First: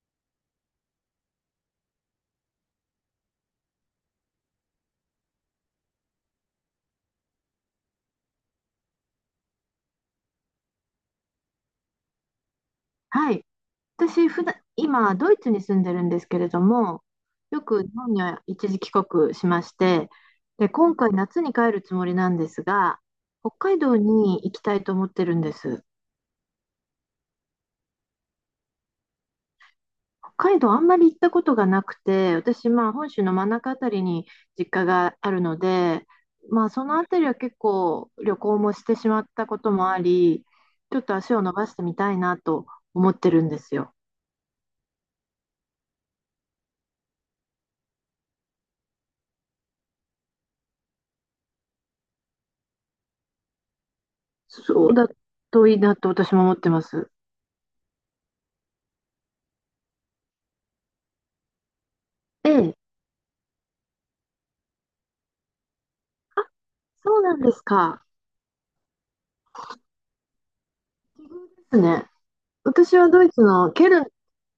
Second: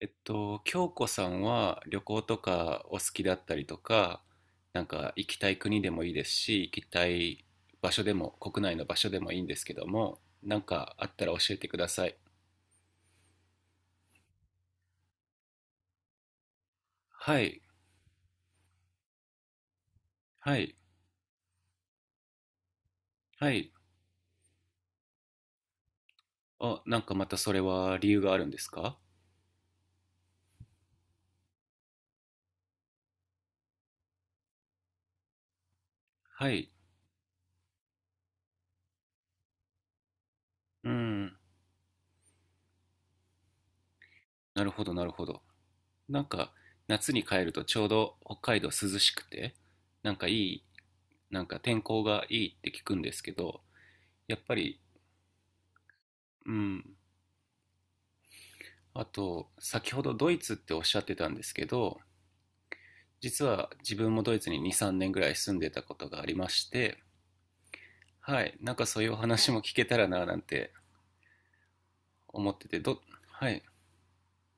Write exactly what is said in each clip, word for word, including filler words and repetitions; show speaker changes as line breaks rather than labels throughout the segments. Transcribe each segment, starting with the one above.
えっと、京子さんは旅行とかお好きだったりとか、なんか行きたい国でもいいですし、行きたい場所でも、国内の場所でもいいんですけども、なんかあったら教えてください。
はい。私、普段、今、ドイツに住んでるんですけれども、
は
よ
い、
く日本には一時帰国しまして、
は
で、
い、
今回夏に帰るつもりなんですが、
は
北
い。
海道に行きたいと思ってるんです。
あ、なんかまたそれは理由があるんですか？
北海道あんまり行ったことがなくて、私、まあ、本州の真ん中あたりに実家があるので、
は
ま
い、
あ、そのあたりは結構旅行もしてしまったこともあり、
う
ちょっと
ん、
足を伸ばしてみたいなと思ってるんですよ。
なるほど、なるほど。なんか夏に帰るとちょうど北海道涼しくて、なんかいい、なんか天候がいいって聞くんですけど、やっぱり、
そうだといいなと私も
う
思ってま
ん、
す。
あと、先ほどドイツっておっしゃってたんですけど、
ええ、
実は自分もドイツにに、さんねんぐらい住んでたことがありまして、
そうなんですか。
はい、なんかそういうお話も聞けたらななんて
奇遇ですね。
思ってて、
私
ど、
はドイツ
はい、
のケルンっ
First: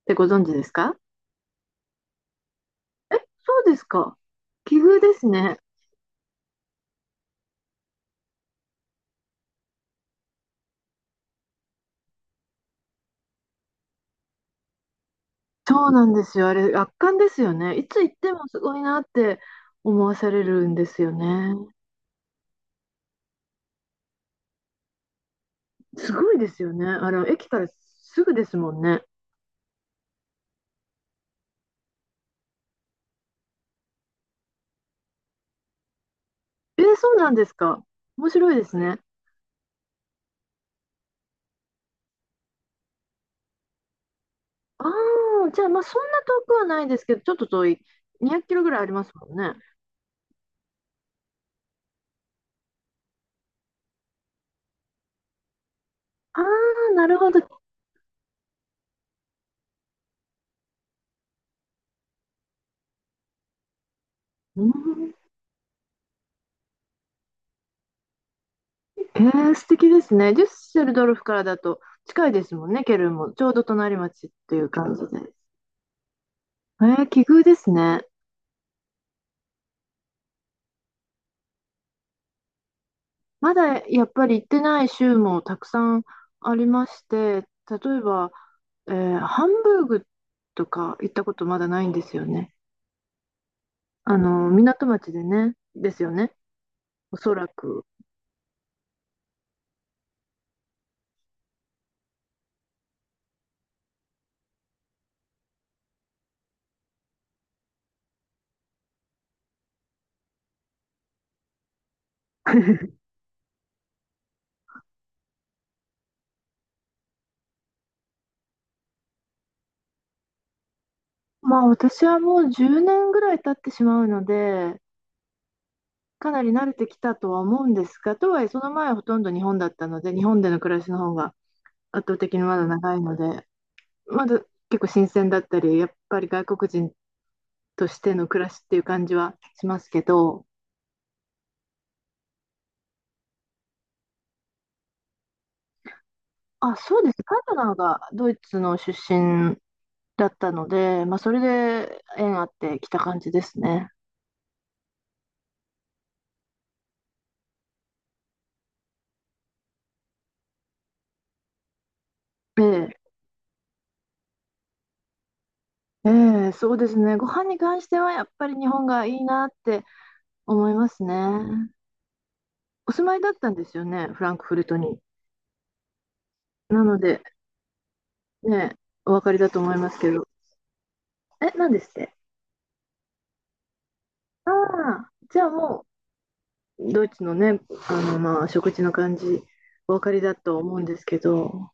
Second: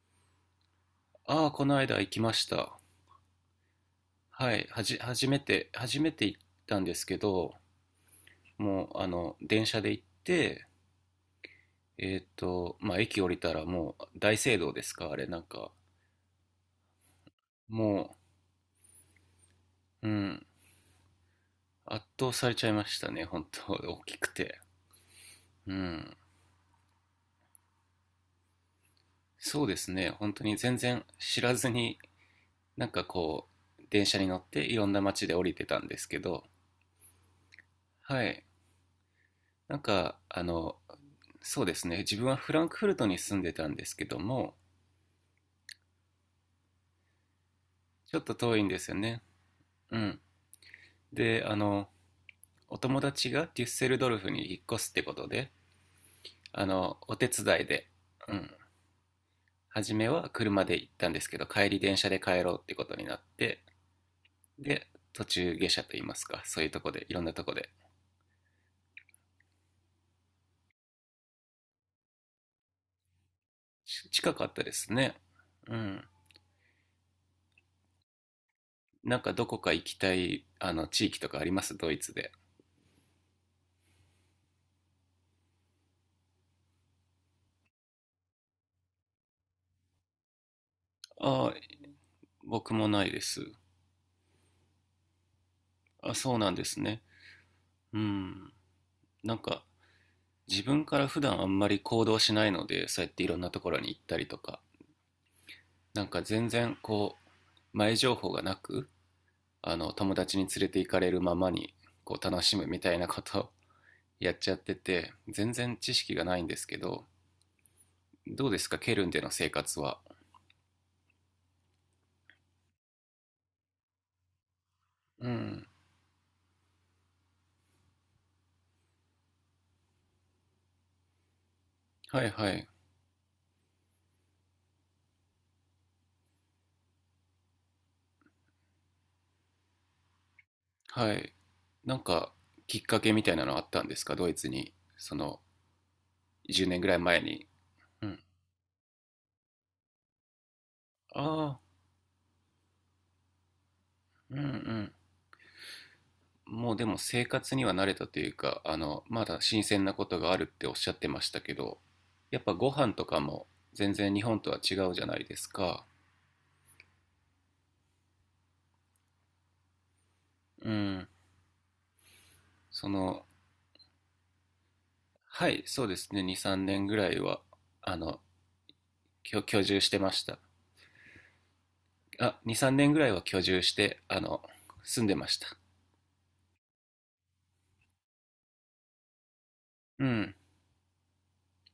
てご存知ですか？
ああ、この間行きました。
え、そうですか。
はい、
奇
はじ、
遇です
初め
ね。
て、初めて行ったんですけど、もう、あの、電車で行って、えっと、まあ、駅降りたらもう大聖堂ですか、あれ、なんか、
そうなんですよ。あれ、圧巻ですよね。いつ行
も
ってもすごいなって思
う、う
わされ
ん、
るんですよね。
圧倒されちゃいましたね、本当大きくて。うん。
すごいですよね。あの、駅からすぐですもんね。
そうですね、本当に全然知らずに、なんかこう、電車に乗っていろんな街で降りてたんですけど、
えー、そうなんですか。
は
面
い、
白いですね。
なんか、あの、そうですね、自分はフランクフルトに住んでたんですけども、
ああ、じゃあ、まあ、そんな遠くはないですけど、ちょっと遠い。
ちょっ
200
と
キ
遠い
ロ
ん
ぐ
で
らいあ
す
り
よ
ます
ね。
もんね。
うん。で、あの、お友達がデュッセルドルフに引っ越すってことで、
あ
あ
あ、
の、
な
お
る
手
ほど。
伝いで、うん、初めは車で行ったんですけど、帰り電車で帰ろうってことになって、
うー
で、
ん
途中下車といいますか、そういうとこで、いろんなとこで
えー、素敵ですね。デュッセルドルフからだと近いですもんね、ケルンも。ちょうど隣町っ
近かっ
てい
た
う
です
感じ
ね。
で。
うん。
えー、奇遇ですね。
なんかどこか行きたい、あの、地域とかありますドイツで。
まだやっぱり行ってない州もたくさんありまして、例えば、えーハンブーグとか行ったこと
ああ、
まだないんですよね。
僕もないです。
あの、港町でね、ですよ
あ、
ね、
そうなんですね。
おそらく。
うん。なんか、自分から普段あんまり行動しないので、そうやっていろんなところに行ったりとか、なんか全然こう、前情報がなく、あの、友達に連れて行かれるままに、こう、楽しむみたい なことを やっちゃってて、全然知識がないんですけど、どうですかケルンでの生活は？
まあ私はもうじゅうねんぐらい経ってしまうので、
うん。
かなり慣れてきたとは思うんですが、とはいえその前はほとんど日本だったので、日本での暮らしの方が圧倒
はい
的に
は
まだ
い。
長いので、まだ結構新鮮だったり、やっぱり外国人としての暮らしっていう感じはしますけど、
はい。なんか、きっかけみたいなのあったんですかドイツに、その、10
あ、
年ぐらい
そうで
前
す。パー
に。
トナーが
うん。
ドイツの出身だったので、まあ、
あ
それ
あ、
で縁あってきた感じですね。
うんうん。もうでも生活には慣れたというか、あの、まだ新鮮なことがあるっておっしゃってましたけど、やっぱ
え
ご
え、
飯とかも全然日本とは違うじゃないですか。
ええ、そうですね。ご飯に関してはやっぱり日本がいいなって思
う
います
ん。
ね。
そ
お住まい
の、
だったんですよね、フランクフルトに。
はい、そうですね。に、3
な
年ぐ
の
らい
で、
は、あの、
ね、お分かり
居、
だと
居
思い
住し
ま
て
すけ
まし
ど。
た。
え、何ですって？
あ、に、さんねんぐらいは居住して、あの、
あ
住ん
あ、
でまし
じゃあ
た。
も、ドイツのね、あの、まあ、食事の感じ、お分
う
かり
ん。
だと思うんですけど、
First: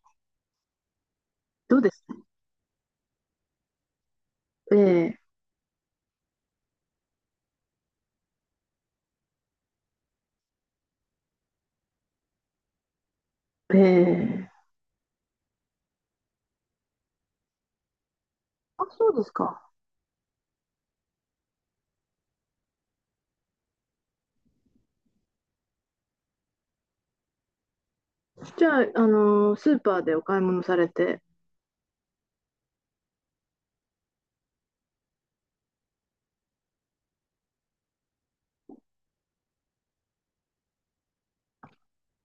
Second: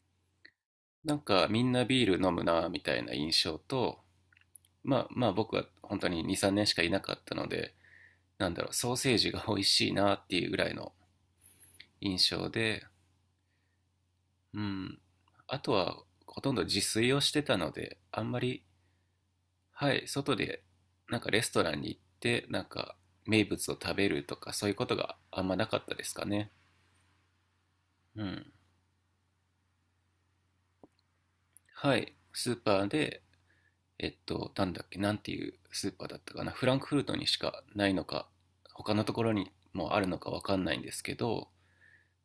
なんかみん
どう
な
です？
ビール飲むなみたいな印象と、
え
まあ
え、
まあ僕は本当にに、さんねんしかいなかったので、なんだろう、ソーセージが美味しいなっていうぐらいの印象で、
ええ、
うん。あとはほとんど自炊をしてたので、あんまり、
あ、そうですか。
はい、外でなんかレストランに行って、なんか名物を食べるとかそういうことがあんまなかったですかね。うん。
じゃあ、あの、スーパーでお買い物されて、
はい。スーパーでえっと、なんだっけ、なんていうスーパーだったかな、フランクフルトにしかないのか、他のところにもあるのかわかんないんですけど、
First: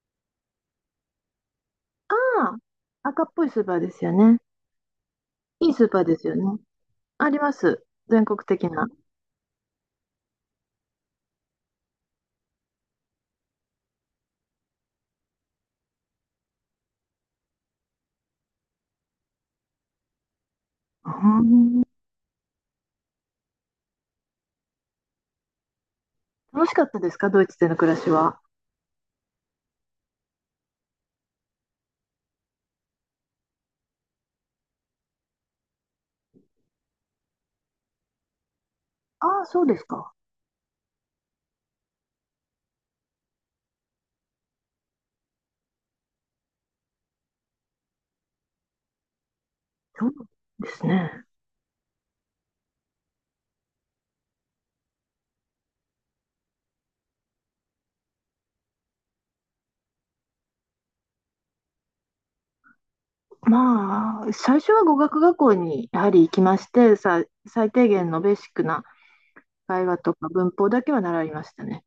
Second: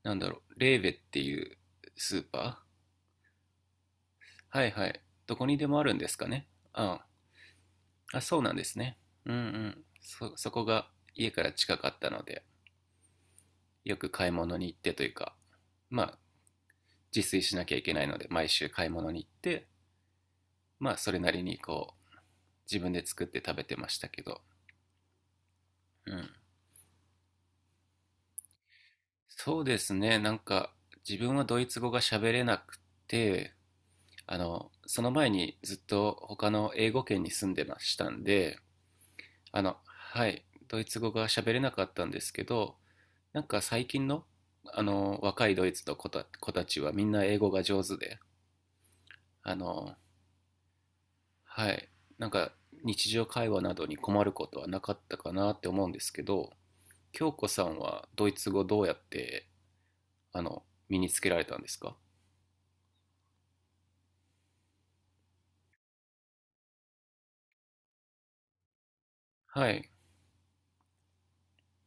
なんだろう、レーベっていうスー
あ
パ
あ、赤っぽいスーパーですよね。
ーはいはい。どこにで
いい
もあ
スー
るん
パー
で
で
すか
すよね。
ね？あ
あります。
あ、
全国
そうなんで
的
す
な。
ね。うんうん。そ、そこが家から近かったので、よく買い物に行ってというか、まあ、自炊しなきゃいけないので、毎週買い物に行って、まあ、
う
それなりに
ん。
こう、自分で作って食べてましたけど、うん。
楽しかったですかドイツでの暮らしは？
そうですね、なんか自分はドイツ語が喋れなくて、あの、その前にずっと他の英語圏に住んでましたんで、
ああ、
あ
そうで
の、
すか。
はい、ドイツ語が喋れなかったんですけど、なんか最近の、あの、若いドイツの子た、子たちはみんな英語が上手で、あの、
そうですね。
はい、なんか日常会話などに困ることはなかったかなって思うんですけど、京子さんはドイツ語どうやって、あの、身につけられたんですか？
まあ、最初は語学学校にやはり行きまして、さ、最低限のベーシックな
は
会
い。
話とか文法だけは習いましたね。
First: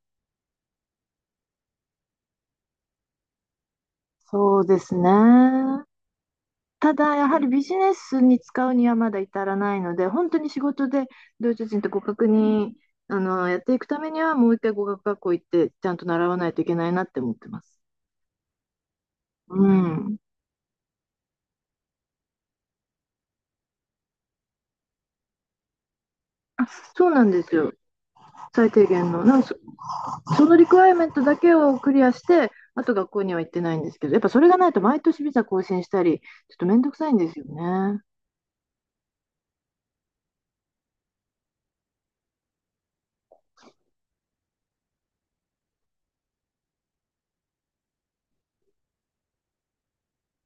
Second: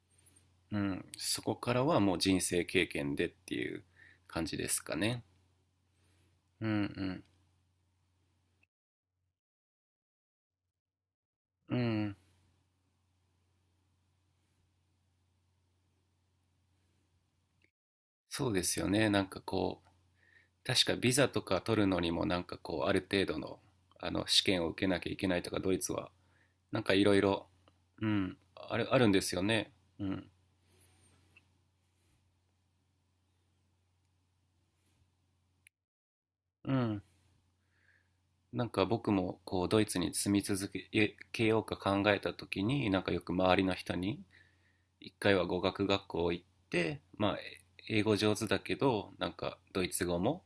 うん、そこからはもう人生経験でっていう感じ
そう
で
で
す
す
か
ね。
ね。う
ただ、
ん
やはりビジネスに使うにはまだ至らないので、本当に仕事でドイツ
うん。
人
う
と互
ん。
角に、あの、やっていくためには、もう一回語学学校行って、ちゃんと習わないといけないなって思ってます。
そうですよね。なんか
う
こう、
ん、
確かビザとか取るのにもなんかこう、ある程度の、あの、試験を受けなきゃいけないとか、ドイツは、なんかい
そ
ろ
う
い
なんで
ろ、
すよ、
うん、
最
あ
低
る、ある
限
んで
の。
す
な
よ
んか
ね。
そ
うん。
そのリクワイアメントだけをクリアして、あと学校には行ってないんですけど、やっぱそれがないと毎年ビザ更新したり、ちょっと
う
めんどく
ん。
さいんですよね。
なんか僕もこう、ドイツに住み続けようか考えた時に、なんかよく周りの人に、一回は語学学校行って、まあ、英語上手だけど、なんかドイツ語も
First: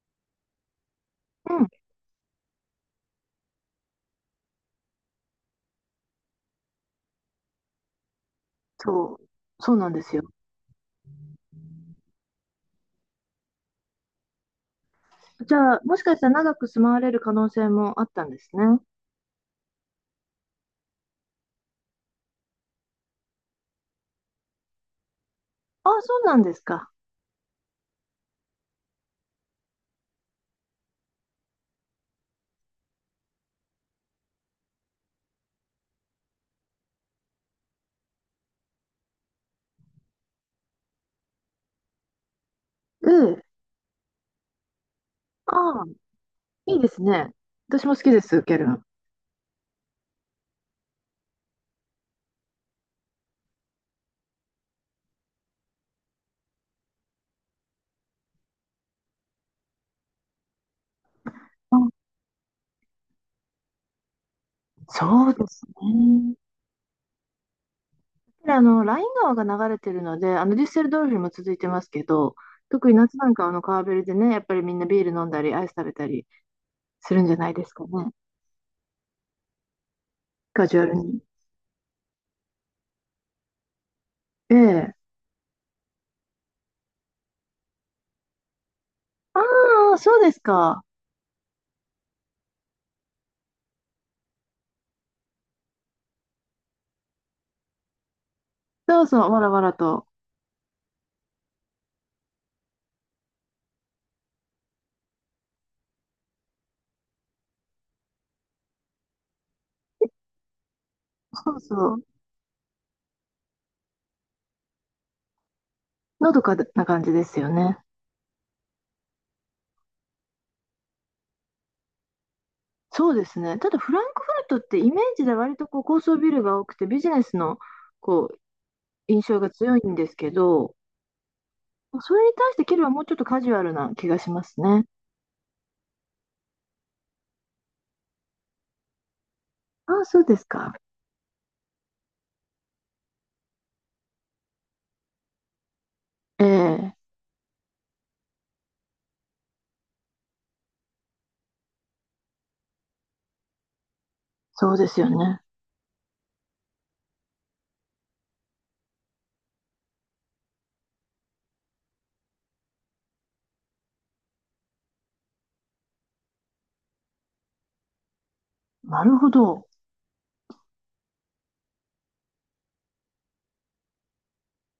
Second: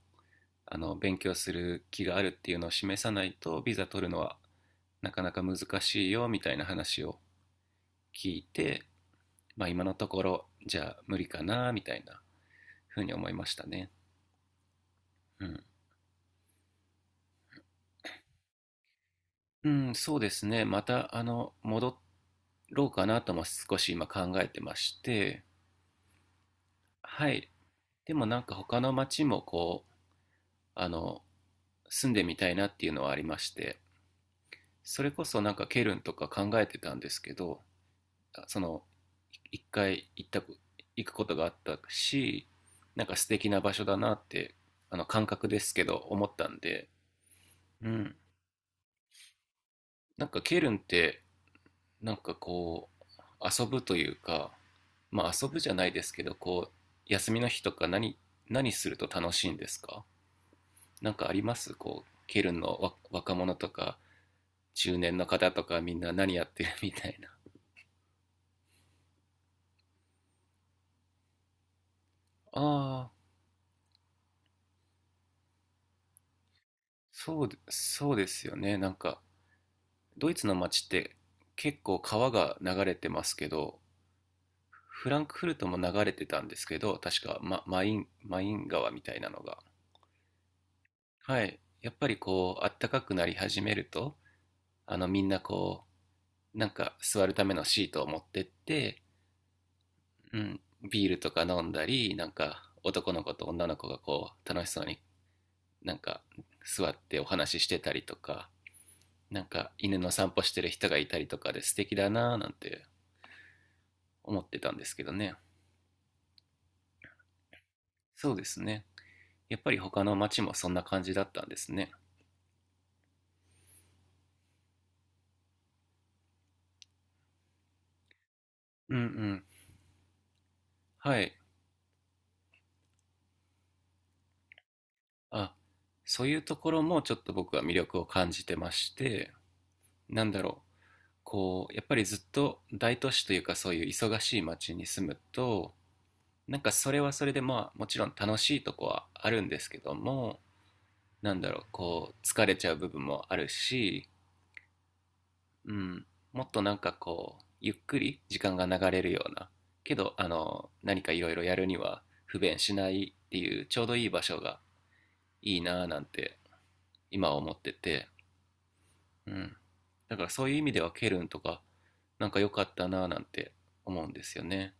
あの勉強す
うん、
る気があるっていうのを示さないとビザ取るのはなかなか難しいよみたいな話を聞いて、
そう、
まあ、
そう
今
なん
の
で
と
す
こ
よ。
ろじゃあ無理かなみたいなふうに思いましたね。う
じ
ん
ゃあ、もしかしたら長く住まわれる可能性もあったんですね。
うん、そうですね。また、あの、戻ろうかなとも少し今考えてまして、
ああ、そうなんですか。
はい。でもなんか他の町もこう、あの、住んでみたいなっていうのはありまして、それこそなんかケルンとか考えてたんですけど、その一回行った行くことがあったしなん
え
か素
え。
敵な場所だなってあの感覚です
あ
け
あ、
ど思ったん
いいで
で、
すね。私
う
も好き
ん、
です、ケルン。
なんかケルンってなんかこう遊ぶというかまあ遊ぶじゃないですけどこう休みの日とか何何すると楽しいんですか？何かあります
あ、
こうケルンの若者とか中年の
そうで
方と
す
かみんな
ね。
何やってるみたいな？
で、あの、ライン川が流れてるので、あの、デュッセルドルフも続いてますけど、特に
ああ
夏なんかはあの川べりでね、やっぱりみんなビール飲んだり、アイス食べたりするんじゃ
そう
ないですかね。
そうですよねなんかドイツの
カジュ
街
ア
っ
ル
て
に。
結構川が流れてますけど、
ええ。
フランクフルトも流れてたんですけど、確かママイン、マイン川みたいなの
あ
が。
あ、そうですか。
はい。やっぱりこう、あったかくなり始めると、あのみんなこう、なんか座るためのシートを持ってって、
そうそう、わらわらと。
うん、ビールとか飲んだり、なんか男の子と女の子がこう、楽しそうになんか座ってお話ししてたりとか、なんか犬の散歩してる人がいたりとか
そう
で素
そ
敵
う。
だなぁなんて思ってたんですけどね。
のどかな感じですよね。
そうですね。やっぱり他の町もそんな感じだったんですね。
そうですね。ただフランクフルトってイメージで割とこう高層ビルが多くてビジネスのこう
うんう
印象
ん。
が強いんですけど、
はい。
それに対してケルンはもうちょっとカジュアルな気がしますね。
あ、そういうところもちょっと僕は魅力を感じてまして、
ああ、そう
なん
で
だ
す
ろう。
か。
こう、やっぱりずっと大都市というかそういう忙しい町に住むと、
え
なんかそ
え、
れはそれでまあもちろん楽しいとこはあるんですけども、なんだろう、こう疲れちゃう部分もあるし、
そうですよね。
うん、もっとなんかこうゆっくり時間が流れるようなけどあの何かいろいろやるには不便しないっていうちょうどいい場所がいいなぁなんて今は思ってて、
なる
う
ほ
ん、
ど。
だからそういう意味ではケルンとかなんか良かったなぁなんて思うんですよね。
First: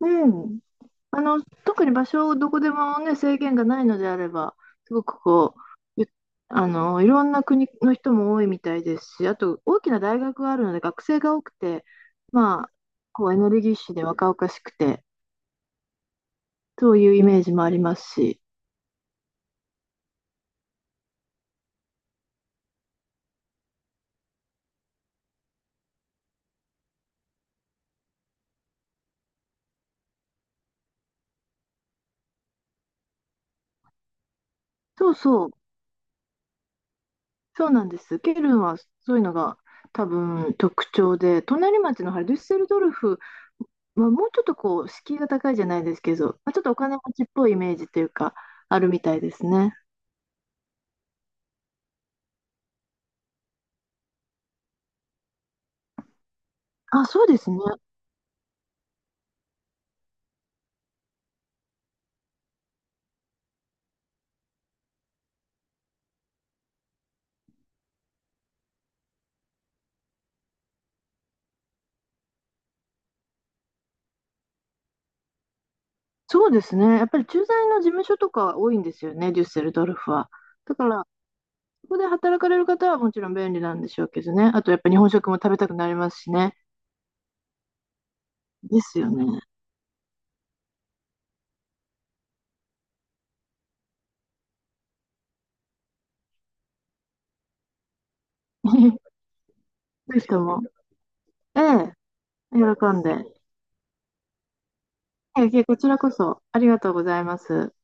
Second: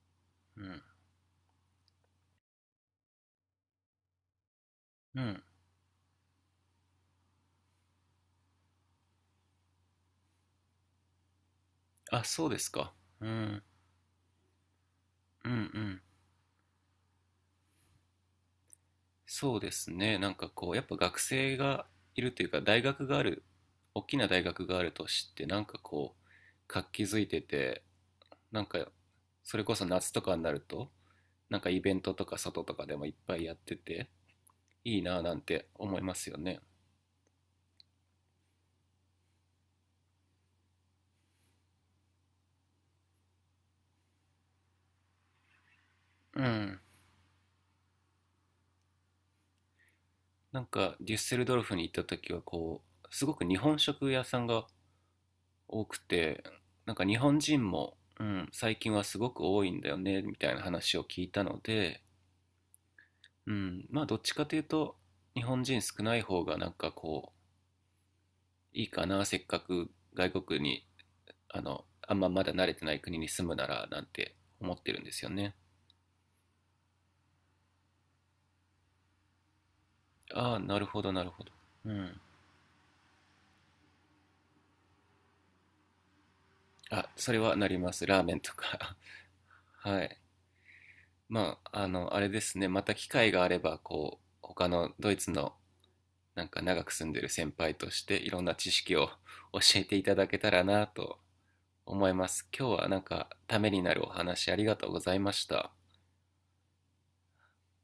うん。
う
あの、特に場所をどこでもね、制限がないのであれば、すご
ん、
く
うん、
こう、ゆあの、いろんな国の人も多いみたいですし、あと大きな大学があるので学生が多くて、
あそうで
ま
す
あ、
か。う
こうエネル
ん、
ギッシュで若々しくて、
うん、うん、
そういうイメージもありますし、
そうですね。なんかこうやっぱ学生がいるというか大学がある大きな大学があるとしてなんかこう活気づいててなんかそれこそ夏とかになるとなんかイベントとか外とかでもいっぱいやってていい
そう
なぁなん
そう、
て思いますよね。
そうなんです。ケルンはそういうのが多分特徴で、隣町のハルデュッセルドルフはもうちょっとこう、敷居が高いじゃないですけど、
う
まあちょっとお
ん。
金持ちっぽいイメージというか、あるみたいですね。
なんかデュッセルドルフに行った時はこうすごく日本食屋さんが多くてなんか
あ、
日
そうで
本
すね。
人も、うん、最近はすごく多いんだよねみたいな話を聞いたので、うん、まあどっちかというと日本人少ない方がなんかこういいかなせっかく外国にあの、あんままだ慣れてない国に住むならなんて思ってるんですよね。
そうですね。やっぱり駐在の事務所とか多いんですよね、デュッセルドルフは。
ああ、
だ
な
か
るほ
ら、
ど、なるほど。
そ
う
こで
ん。
働かれる方はもちろん便利なんでしょうけどね。あと、やっぱ日本食も食べたくなりますしね。
あ、それはなります。ラーメンと
で
か
すよね。
はい。まあ、あの、あれですね。また機会があれば、こう、他のドイツのなんか長く住んでる先輩としていろんな知識を 教えていた
ぜひ
だ
と
けた
も、
らなと
ええ、
思います。
喜
今日はなん
んで。
かためになるお話ありがとうございま
え
し
え、
た。
こちらこそありがとうございます。